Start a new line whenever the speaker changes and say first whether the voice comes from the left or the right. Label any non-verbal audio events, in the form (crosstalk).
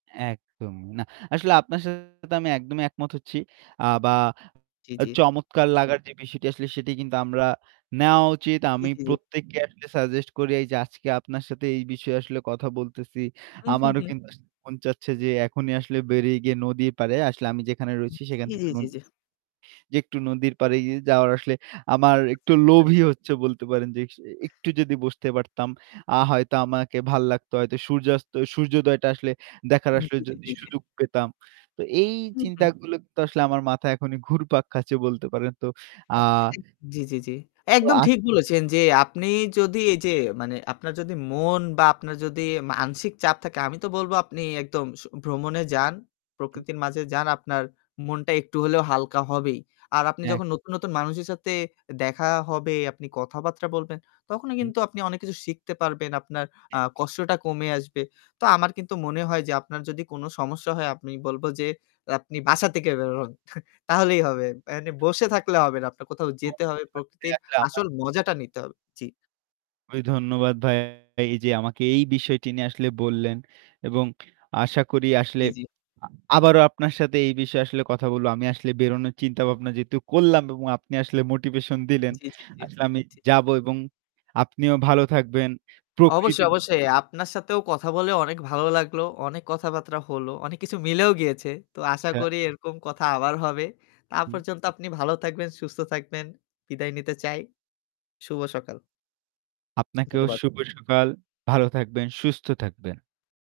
right: একদম। না, আসলে আপনার সাথে আমি একদমই একমত হচ্ছি। আ বা
left: জি,
right: আ
left: জি।
right: চমৎকার লাগার যে বিষয়টি আসলে সেটি কিন্তু আমরা নেওয়া উচিত।
left: জি,
right: আমি
left: জি, জি।
right: প্রত্যেককে আসলে suggest করি। এইযে আজকে আপনার সাথে এই বিষয়ে আসলে কথা বলতেছি,
left: হুম, হুম,
right: আমারও
left: হুম।
right: কিন্তু আসলে মন চাচ্ছে যে এখনই আসলে বেরিয়ে গিয়ে নদীর পাড়ে আসলে আমি যেখানে
left: উ
right: রয়েছি সেখান
left: জি, জি,
right: থেকে
left: জি,
right: নদী
left: জি।
right: যে একটু নদীর পাড়ে গি যাওয়ার আসলে আমার
left: আচ্ছা,
right: একটু
left: আচ্ছা, আচ্ছা।
right: লোভই হচ্ছে বলতে পারেন যে স একটু যদি বসতে পারতাম আ হয়তো আমাকে ভালো লাগতো। হয়তো সূর্যাস্ত, সূর্যোদয়টা আসলে দেখার
left: হুম,
right: আসলে
left: জি, জি,
right: যদি
left: জি, জি।
right: সুযোগ পেতাম। তো এই
left: হু, হুম।
right: চিন্তাগুলো কিন্তু আসলে আমার মাথায় এখনই ঘুরপাক খাচ্ছে বলতে পারেন তো। আ
left: হ্যাঁ, হ্যাঁ। ইক জি, জি, জি।
right: তো
left: একদম
right: আ
left: ঠিক বলেছেন যে আপনি যদি এইযে মানে আপনার যদি মন বা আপনার যদি মানসিক চাপ থাকে, আমি তো বলব আপনি একদম স ভ্রমণে যান,
right: উ
left: প্রকৃতির মাঝে যান। আপনার মনটা একটু হলেও হালকা হবেই। আর আপনি
right: এক
left: যখন নতুন, নতুন মানুষের সাথে এ দেখা হবে, আপনি কথাবার্তা বলবেন তখনই
right: হুম।
left: কিন্তু আপনি অনেক কিছু শিখতে পারবেন। আপনার আ
right: হ্যাঁ।
left: কষ্টটা কমে আসবে। তো আমার কিন্তু মনে হয় যে আপনার যদি কোনো সমস্যা হয় আমি বলব যে আপনি বাসা থেকে বের হন। (chuckles) তাহলেই হবে। মানে বসে থাকলে হবে না। আপনার কোথাও
right: (unintelligible)
left: যেতে হবে। প্রকৃতির
right: একটা আমার।
left: আসল মজাটা নিতে হবে। জি।
right: খুবই ধন্যবাদ ভাইয়া এইযে আমাকে এই বিষয়টি নিয়ে আসলে বললেন এবং আশা করি আসলে
left: জি, জি।
right: আ আবারও আপনার সাথে এই বিষয়ে আসলে কথা বলবো। আমি আসলে বেরোনোর চিন্তাভাবনা যেহেতু করলাম এবং আপনি আসলে motivation দিলেন।
left: জি, জি, জি,
right: আসলে আমি
left: জি।
right: যাব এবং আপনিও ভালো থাকবেন। প্রকৃতি
left: অবশ্যই, অবশ্যই। আপনার সাথেও কথা বলে অনেক ভালো লাগলো। অনেক কথাবার্তা হলো। অনেক কিছু মিলেও গিয়েছে। তো আশা
right: হ্যাঁ।
left: করি এরকম কথা আবার হবে। তা
right: হু।
left: পর্যন্ত আপনি ভালো থাকবেন, সুস্থ থাকবেন। বিদায় নিতে চাই। শুভ সকাল।
right: আপনাকেও
left: ধন্যবাদ।
right: শুভ সকাল। ভালো থাকবেন, সুস্থ থাকবেন।